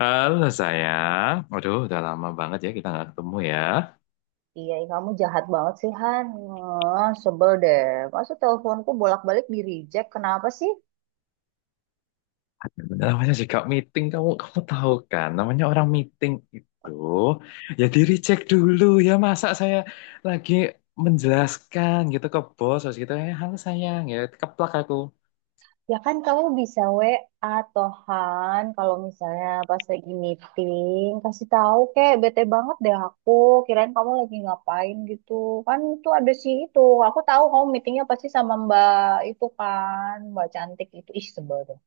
Halo sayang, waduh udah lama banget ya kita nggak ketemu ya. Iya, ih, kamu jahat banget sih, Han. Ah, sebel deh. Masa teleponku bolak-balik di reject? Kenapa sih? Namanya juga meeting, kamu kamu tahu kan, namanya orang meeting itu ya di recheck dulu ya. Masa saya lagi menjelaskan gitu ke bos terus gitu ya halo sayang ya keplak aku. Ya kan kamu bisa WA toh, Han. Kalau misalnya pas lagi meeting, kasih tahu kek. Bete banget deh aku. Kirain kamu lagi ngapain gitu. Kan itu ada sih itu. Aku tahu kamu meetingnya pasti sama Mbak itu kan. Mbak cantik itu. Ih, sebel deh.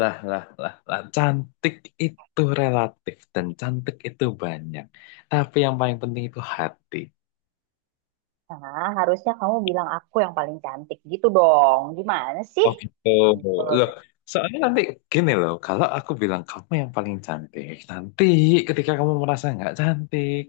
Lah lah lah lah, cantik itu relatif dan cantik itu banyak, tapi yang paling penting itu hati. Nah, harusnya kamu bilang aku yang paling cantik gitu dong. Gimana sih? Oh gitu. Sebel Loh, deh. soalnya nanti gini loh, kalau aku bilang kamu yang paling cantik, nanti ketika kamu merasa nggak cantik,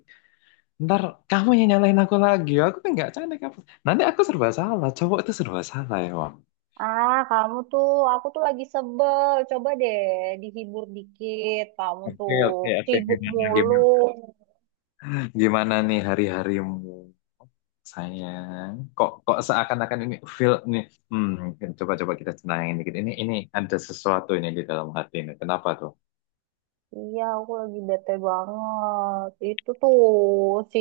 ntar kamu yang nyalain aku lagi, aku tuh nggak cantik apa. Nanti aku serba salah, cowok itu serba salah ya, Bang. Ah, kamu tuh, aku tuh lagi sebel. Coba deh dihibur dikit. Kamu tuh Oke, oke, oke, sibuk gimana, mulu. gimana? Gimana nih hari-harimu, sayang? Kok seakan-akan ini feel nih, coba-coba kita tenangin dikit. Ini ada sesuatu ini di dalam hati ini. Kenapa tuh? Iya, aku lagi bete banget. Itu tuh si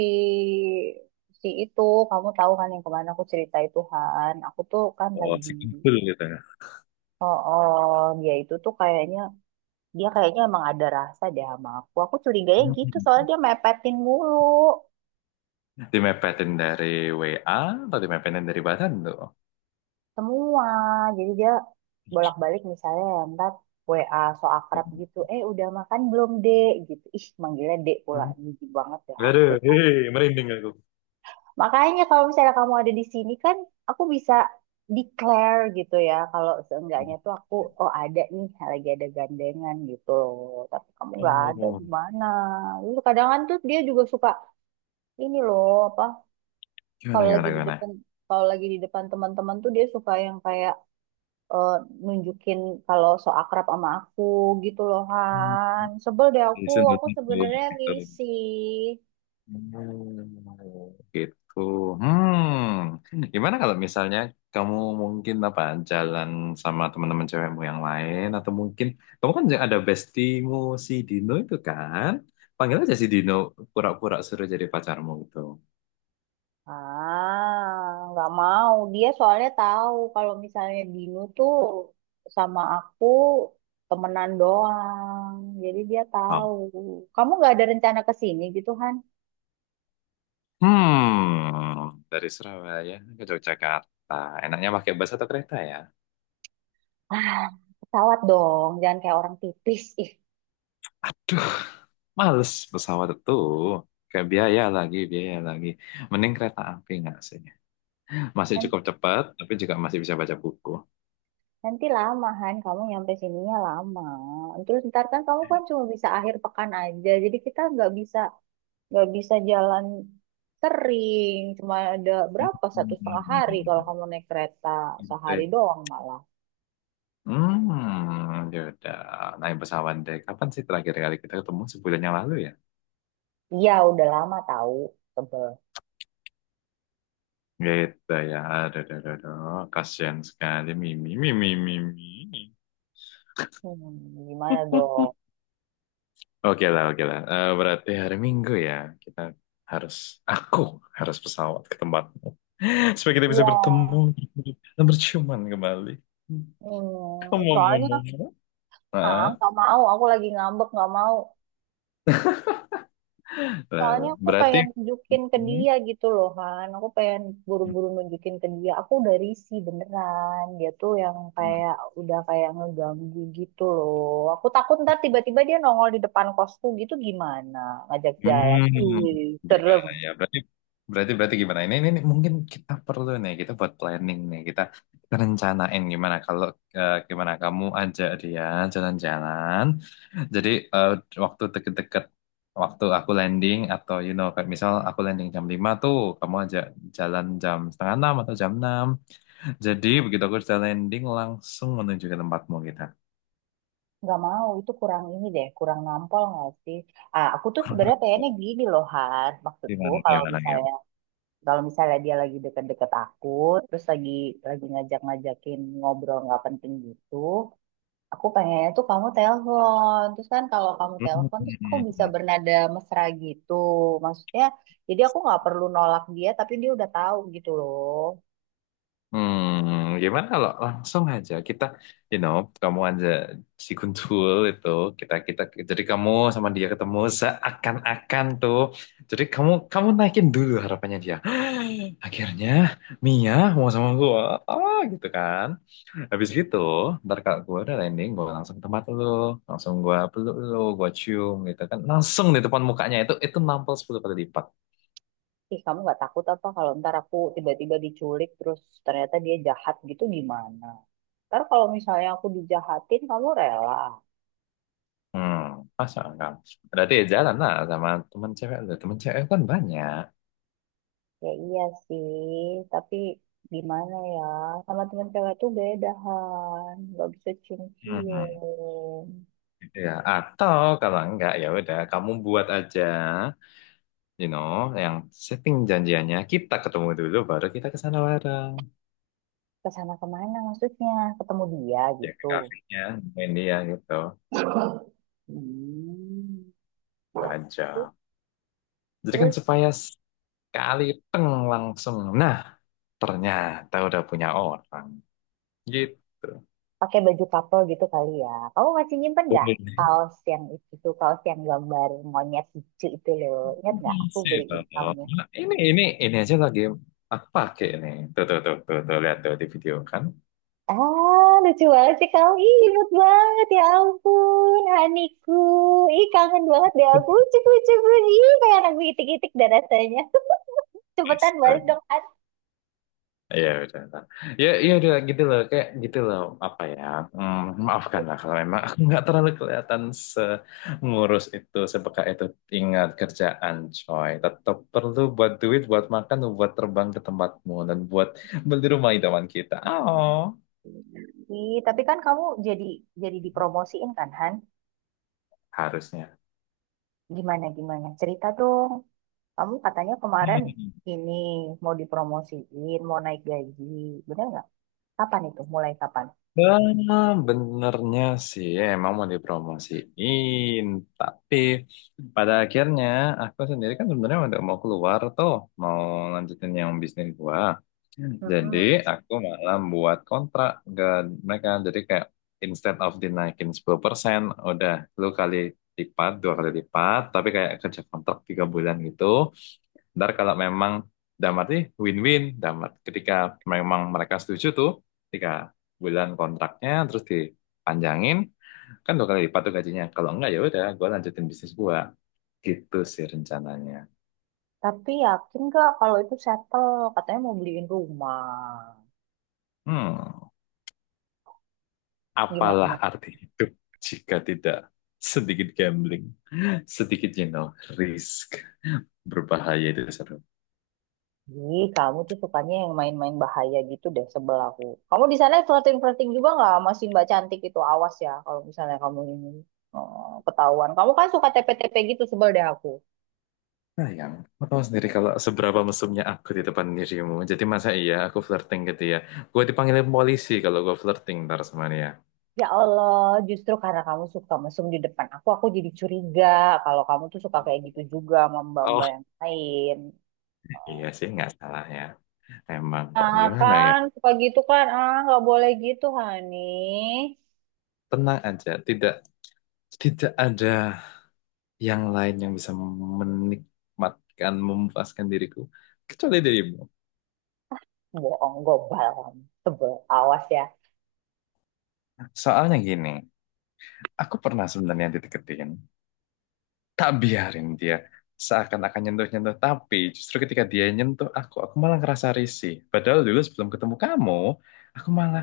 si itu, kamu tahu kan yang kemana aku cerita itu Han. Aku tuh kan Oh, lagi. si kumpul gitu Oh, oh, dia itu tuh kayaknya dia kayaknya emang ada rasa deh sama aku. Aku curiganya ya. gitu soalnya dia mepetin mulu. Dimepetin dari WA atau dimepetin dari badan tuh? Semua, jadi dia bolak-balik misalnya ya, ntar WA so akrab gitu, eh, udah makan belum dek gitu, ih manggilnya dek pula, Hmm. jijik banget deh Aduh, aku. hei, merinding aku. Makanya kalau misalnya kamu ada di sini kan aku bisa declare gitu ya kalau seenggaknya tuh aku, oh ada nih lagi ada gandengan gitu loh, tapi kamu nggak ada Oh, gimana. Lalu kadang kan tuh dia juga suka ini loh apa, gimana kalau lagi gimana di depan gimana? kalau lagi di depan teman-teman tuh dia suka yang kayak, eh, nunjukin kalau so akrab sama aku gitu loh Hmm. Han. Sebel deh Disentuh aku tuh sebenarnya gitu. risih. Oh, gitu. Gimana kalau misalnya kamu mungkin apa jalan sama teman-teman cewekmu yang lain, atau mungkin kamu kan ada bestimu, si Dino itu kan? Panggil aja si Dino, pura-pura suruh jadi pacarmu gitu. Ah, nggak mau. Dia soalnya tahu kalau misalnya Binu tuh sama aku temenan doang. Jadi dia tahu. Kamu nggak ada rencana ke sini gitu Han? Dari Surabaya ke Yogyakarta, enaknya pakai bus atau kereta ya? Ah, pesawat dong. Jangan kayak orang tipis. Ih, Aduh, males pesawat itu. Kayak biaya lagi, biaya lagi. Mending kereta api nggak sih? Masih kan cukup cepat, tapi juga masih bisa baca buku. Nanti lama Han, kamu nyampe sininya lama. Terus ntar kan kamu kan cuma bisa akhir pekan aja, jadi kita nggak bisa jalan sering. Cuma ada berapa 1,5 hari kalau Hmm, kamu naik kereta, sehari gitu. doang malah. Hmm, ya udah. Naik pesawat deh. Kapan sih terakhir kali kita ketemu? Sebulan yang lalu ya? Iya, udah lama tahu tebel. Gitu ya. Aduh, aduh, aduh, aduh. Kasian sekali. Mimi, mimi, mimi. Hmm, gimana dong? Oke lah, oke lah. Eh, berarti hari Minggu ya, kita harus, aku harus pesawat ke tempatmu. Supaya kita bisa Iya, bertemu dan berciuman kembali. Soalnya Ngomong-ngomong. ah, Ah, nggak mau, aku lagi ngambek nggak mau. lalu. Soalnya aku Berarti, pengen nunjukin ke hmm, dia gitu loh Han. Aku pengen buru-buru nunjukin ke dia. Aku udah risih beneran. Dia tuh yang kayak udah kayak ngeganggu gitu loh. Aku takut ntar tiba-tiba dia nongol di depan kosku gitu gimana ngajak jalan. hmm, Ih, serem. berbahaya. Berarti gimana? Ini mungkin kita perlu nih, kita buat planning nih, kita rencanain gimana kalau gimana kamu ajak dia jalan-jalan. Jadi eh, waktu deket-deket, waktu aku landing atau kayak misal aku landing jam 5, tuh kamu aja jalan jam setengah 6 atau jam 6. Jadi begitu aku sudah landing langsung menuju ke tempatmu kita. Nggak mau, itu kurang ini deh, kurang nampol nggak sih? Ah, aku tuh Kurang apa? sebenarnya pengennya gini loh, Han. Maksudku Gimana kalau gimana gimana. misalnya kalau misalnya dia lagi deket-deket aku, terus lagi ngajak-ngajakin ngobrol nggak penting gitu, aku pengennya tuh kamu telepon. Terus kan kalau kamu telepon terus aku bisa bernada mesra gitu. Maksudnya jadi aku nggak perlu nolak dia tapi dia udah tahu gitu loh. Hmm. Gimana kalau langsung aja kita, you know, kamu aja si Guntul itu, kita kita jadi kamu sama dia ketemu seakan-akan tuh. Jadi kamu kamu naikin dulu harapannya dia. Akhirnya Mia mau sama gue, ah gitu kan. Habis gitu, ntar kalau gue udah landing, gue langsung ke tempat lu, langsung gue peluk lu, gue cium gitu kan. Langsung di depan mukanya itu nampol 10 kali lipat. Ih, kamu nggak takut apa kalau ntar aku tiba-tiba diculik terus ternyata dia jahat gitu gimana? Ntar kalau misalnya aku dijahatin kamu rela. Hmm, masa enggak? Berarti ya jalan lah sama temen cewek lu, temen cewek kan banyak. Ya iya sih, tapi gimana ya? Sama teman cewek tuh beda, Han. Nggak bisa Hmm, cium-cium. gitu ya. Atau kalau enggak ya udah, kamu buat aja, yang setting janjiannya kita ketemu dulu, baru kita ke sana bareng, Ke sana kemana maksudnya, ketemu dia ya ke gitu? kafenya, main dia gitu. Hmm, Gajah. Jadi kan terus supaya sekali teng langsung. Nah, ternyata udah punya orang. Gitu. pakai baju couple gitu kali ya. Kamu masih nyimpen nggak Boleh. kaos yang itu tuh, kaos yang gambar monyet lucu itu loh, ingat nggak aku Bisa beliin dong. kamu? Nah, ini aja lagi aku pakai ini. Tuh tuh tuh tuh, tuh lihat tuh di video kan. Ah, lucu banget sih kamu, ih imut banget, ya ampun haniku. Ih, kangen banget deh aku, lucu lucu. Ih, kayak aku itik-itik dah rasanya. Cepetan Bisa. balik dong Han. Iya betul, betul. Ya iya udah gitu loh kayak gitu loh apa ya, maafkanlah kalau memang aku nggak terlalu kelihatan ngurus itu sepeka itu. Ingat, kerjaan coy tetap perlu buat duit, buat makan, buat terbang ke tempatmu, dan buat beli rumah idaman kita. Oh, Ih, tapi kan kamu jadi dipromosiin kan, Han? harusnya. Gimana, gimana? Cerita dong. Kamu katanya kemarin ini mau dipromosiin, mau naik gaji. Bener nggak? Kapan itu? Mulai kapan? Nah, benernya sih emang mau dipromosiin, tapi pada akhirnya aku sendiri kan sebenarnya udah mau keluar tuh, mau lanjutin yang bisnis gua. Jadi Mm-mm. aku malah buat kontrak ke mereka. Jadi kayak instead of dinaikin 10%, udah lu kali 2 kali lipat, tapi kayak kerja kontrak 3 bulan gitu. Ntar kalau memang dalam arti win-win, dalam arti ketika memang mereka setuju tuh, 3 bulan kontraknya terus dipanjangin, kan 2 kali lipat tuh gajinya. Kalau enggak ya udah, gue lanjutin bisnis gua. Gitu sih rencananya. Tapi yakin nggak kalau itu settle? Katanya mau beliin rumah. Hmm, apalah Gimana arti hidup jika tidak sedikit gambling, sedikit risk berbahaya itu seru. sih? Kamu tuh sukanya yang main-main bahaya gitu deh, sebel aku. Kamu di sana flirting-flirting juga nggak sama si Mbak Cantik itu? Awas ya kalau misalnya kamu ini, oh, ketahuan. Kamu kan suka TP-TP gitu, sebel deh aku. Sayang, kamu tahu sendiri kalau seberapa mesumnya aku di depan dirimu. Jadi masa iya aku flirting gitu ya? Gue dipanggilin polisi kalau gue flirting ntar sama dia. Ya Allah, justru karena kamu suka mesum di depan aku jadi curiga kalau kamu tuh suka kayak gitu juga sama Oh, mbak-mbak yang lain. iya sih, nggak salah ya. Emang kok Ah gimana ya? kan, suka gitu kan, ah nggak boleh gitu, Hani. Tenang aja, tidak tidak ada yang lain yang bisa menikmatkan, memuaskan diriku kecuali dirimu. Bohong, gobal kamu. Sebel, awas ya. Soalnya gini, aku pernah sebenarnya dideketin, tak biarin dia seakan-akan nyentuh-nyentuh, tapi justru ketika dia nyentuh aku malah ngerasa risih. Padahal dulu sebelum ketemu kamu, aku malah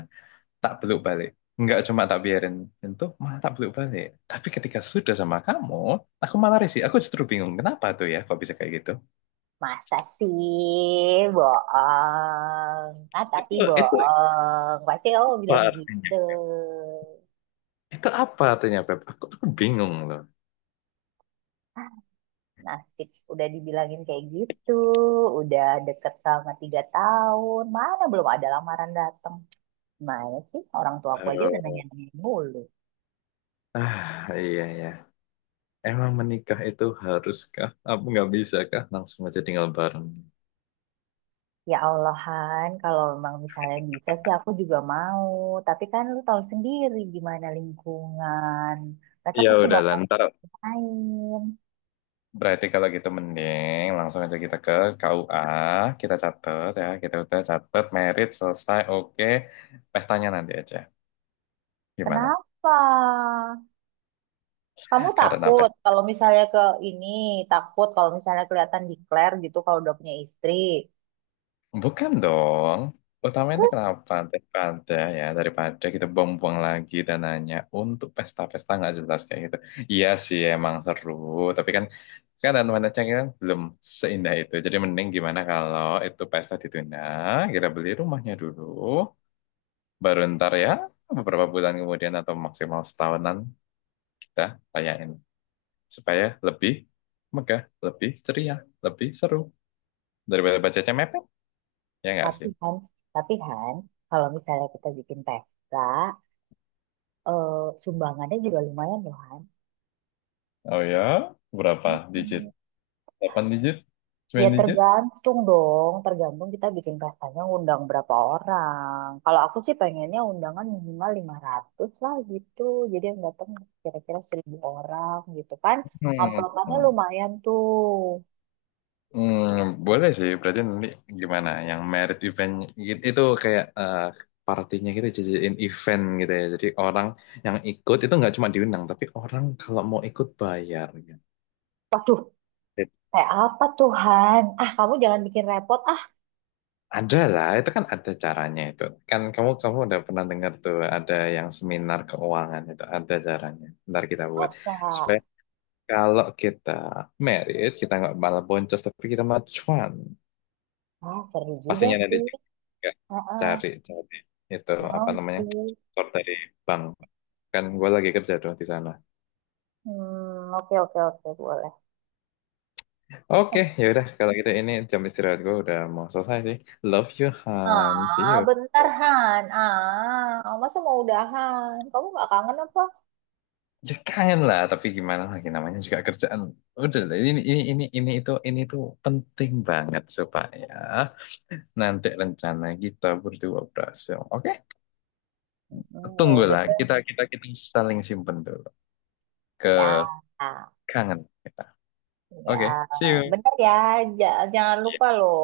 tak peluk balik, nggak cuma tak biarin nyentuh, malah tak peluk balik. Tapi ketika sudah sama kamu, aku malah risih, aku justru bingung kenapa tuh ya, kok bisa kayak gitu. Masa sih, bohong. Ah, tapi Itu bohong. Pasti kamu apa bilang artinya, gitu. itu apa artinya, Beb, aku bingung loh. Nasib udah dibilangin kayak gitu, udah deket sama 3 tahun, mana belum ada lamaran datang. Mana sih orang tua aku aja udah Eh, nanya-nanya mulu. ah iya ya, emang menikah itu haruskah apa nggak bisa kah langsung aja tinggal bareng? Ya Allah Han, kalau memang misalnya bisa sih aku juga mau. Tapi kan lu tahu sendiri gimana lingkungan. Mereka Ya pasti udah bakal lantar. main. Berarti kalau gitu mending langsung aja kita ke KUA, kita catat ya, kita udah catat merit selesai, oke, pestanya nanti aja. Gimana? Kenapa? Kamu Karena takut pesta. kalau misalnya ke ini, takut kalau misalnya kelihatan declare gitu kalau udah punya istri. Bukan dong, utamanya kenapa? Daripada ya, daripada kita buang-buang lagi dananya untuk pesta-pesta nggak jelas kayak gitu. Iya sih, emang seru, tapi kan kan dan wanita kan belum seindah itu. Jadi mending gimana kalau itu pesta ditunda, kita beli rumahnya dulu, baru ntar ya beberapa bulan kemudian atau maksimal setahunan kita tanyain supaya lebih megah, lebih ceria, lebih seru, daripada bacanya mepet, ya nggak Tapi sih? kan, tapi Han, kalau misalnya kita bikin pesta, eh, sumbangannya juga lumayan loh Han. Oh ya, berapa digit? Hmm. 8 digit? Ya 9 digit? tergantung dong, tergantung kita bikin pestanya undang berapa orang. Kalau aku sih pengennya undangan minimal 500 lah gitu. Jadi yang datang kira-kira 1.000 orang gitu kan. Hmm. Amplopannya Hmm. lumayan tuh. Hmm, boleh sih, berarti nanti gimana? Yang merit event gitu, itu kayak partinya kita jadiin event gitu ya. Jadi orang yang ikut itu nggak cuma diundang, tapi orang kalau mau ikut bayar. Gitu. Waduh, kayak apa Tuhan? Ah, kamu jangan bikin repot. Ah, Ada lah, itu kan ada caranya itu. Kan kamu kamu udah pernah dengar tuh ada yang seminar keuangan itu ada caranya. Ntar kita buat supaya masa? kalau kita merit kita nggak malah boncos, tapi kita malah cuan. Ah, seru juga Pastinya ada sih. juga Heeh, cari cari itu mau apa namanya, sih. sponsor dari bank. Kan gue lagi kerja tuh di sana. Hmm, oke oke oke boleh. Eh, Oke, yaudah kalau gitu ini jam istirahat gue udah mau selesai sih. Love you Han, see ah, you. bentar Han. Ah, masa mau udahan? Kamu nggak kangen apa? Ya kangen lah, tapi gimana lagi, namanya juga kerjaan. Udah lah, ini itu ini itu penting banget supaya nanti rencana kita berdua berhasil, oke. Hmm, ya udah Tunggulah, deh. kita kita kita saling simpen dulu ke Ya, kangen kita. ya, Oke, see you. bentar ya. Jangan Iya. lupa loh.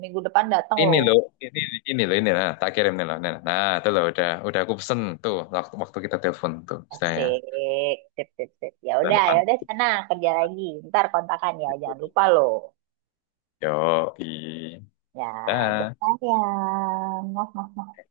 Minggu depan datang Ini loh. loh, ini ini loh, ini. Nah, tak kirim nih loh. Nah, nah itu loh, udah aku pesen tuh, waktu waktu kita telepon tuh sudah ya. Asik, sip sip sip. Bulan depan. Ya udah sana kerja lagi. Ntar kontakan ya. Jangan lupa loh. Yo i. Ya, udah Dah. sayang. Maaf, maaf, maaf.